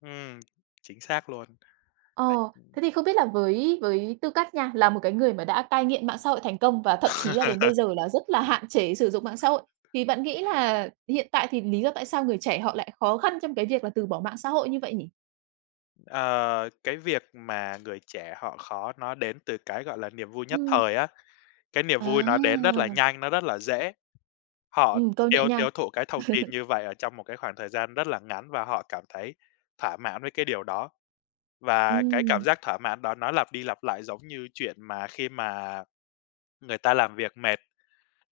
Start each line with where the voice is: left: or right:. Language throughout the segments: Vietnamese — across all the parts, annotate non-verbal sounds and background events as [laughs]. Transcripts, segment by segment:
left: Ừm, chính xác luôn.
right: Ờ,
left: Đấy
right: thế thì không biết là với với tư cách nha, là một cái người mà đã cai nghiện mạng xã hội thành công và thậm chí là đến bây giờ
left: [laughs]
right: là rất là hạn chế sử dụng mạng xã hội, thì bạn nghĩ là hiện tại thì lý do tại sao người trẻ họ lại khó khăn trong cái việc là từ bỏ mạng xã hội như vậy nhỉ?
left: Ờ, cái việc mà người trẻ họ khó nó đến từ cái, gọi là, niềm vui nhất
right: Ừm.
left: thời á, cái niềm vui nó đến rất là
right: À.
left: nhanh, nó rất là dễ, họ
right: Ừm, công nhận
left: tiêu
right: nha.
left: tiêu thụ cái thông tin
right: [chuckles]
left: như vậy ở trong một cái khoảng thời gian rất là ngắn và họ cảm thấy thỏa mãn với cái điều đó, và cái cảm
right: Ừm.
left: giác thỏa mãn đó nó lặp đi lặp lại giống như chuyện mà khi mà người ta làm việc mệt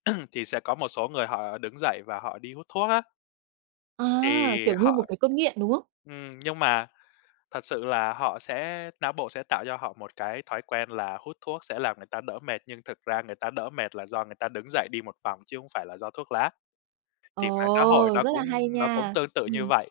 left: [clears throat] thì sẽ có một số người họ đứng dậy và họ đi hút thuốc á.
right: À,
left: Thì
right: kiểu như một
left: họ
right: cái cơn nghiện, đúng không?
left: ừm, nhưng mà thật sự là họ sẽ não bộ sẽ tạo cho họ một cái thói quen là hút thuốc sẽ làm người ta đỡ mệt. Nhưng thực ra người ta đỡ mệt là do người ta đứng dậy đi một vòng chứ không phải là do thuốc lá, thì mạng xã hội
right: Ồ,
left: nó
right: rất là
left: cũng
right: hay
left: nó cũng
right: nha.
left: tương tự như
right: Ừm.
left: vậy.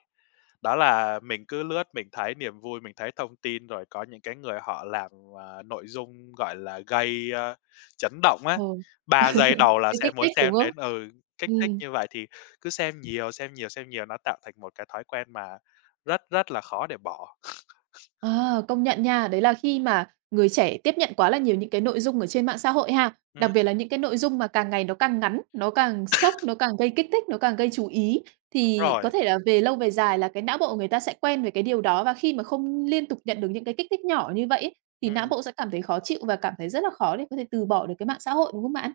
left: Đó là mình cứ lướt mình thấy niềm vui, mình thấy thông tin rồi có những cái người họ làm, à, nội dung, gọi là, gây, a, chấn động
right: Ừ,
left: á,
right: [laughs]
left: 3 giây đầu là
right: thấy
left: sẽ
right: kích
left: muốn
right: thích, đúng
left: xem
right: không?
left: đến ừ, kích thích
right: Ừm.
left: như vậy, thì cứ xem nhiều, xem nhiều, xem nhiều, nó tạo thành một cái thói quen mà rất, rất là khó để bỏ. [sniffs]
right: Ờ, công nhận nha, đấy là khi mà người trẻ tiếp nhận quá là nhiều những cái nội dung ở trên mạng xã hội ha,
left: Ừm.
right: đặc biệt là những cái nội dung mà càng ngày nó càng ngắn, nó càng sốc,
left: [coughs]
right: nó càng gây kích thích, nó càng gây chú ý,
left: Đúng
right: thì có
left: rồi.
right: thể là về lâu về dài là cái não bộ của người ta sẽ quen về cái điều đó. Và khi mà không liên tục nhận được những cái kích thích nhỏ như vậy ấy, thì não
left: Ừm.
right: bộ sẽ cảm thấy khó chịu và cảm thấy rất là khó để có thể từ bỏ được cái mạng xã hội, đúng không bạn?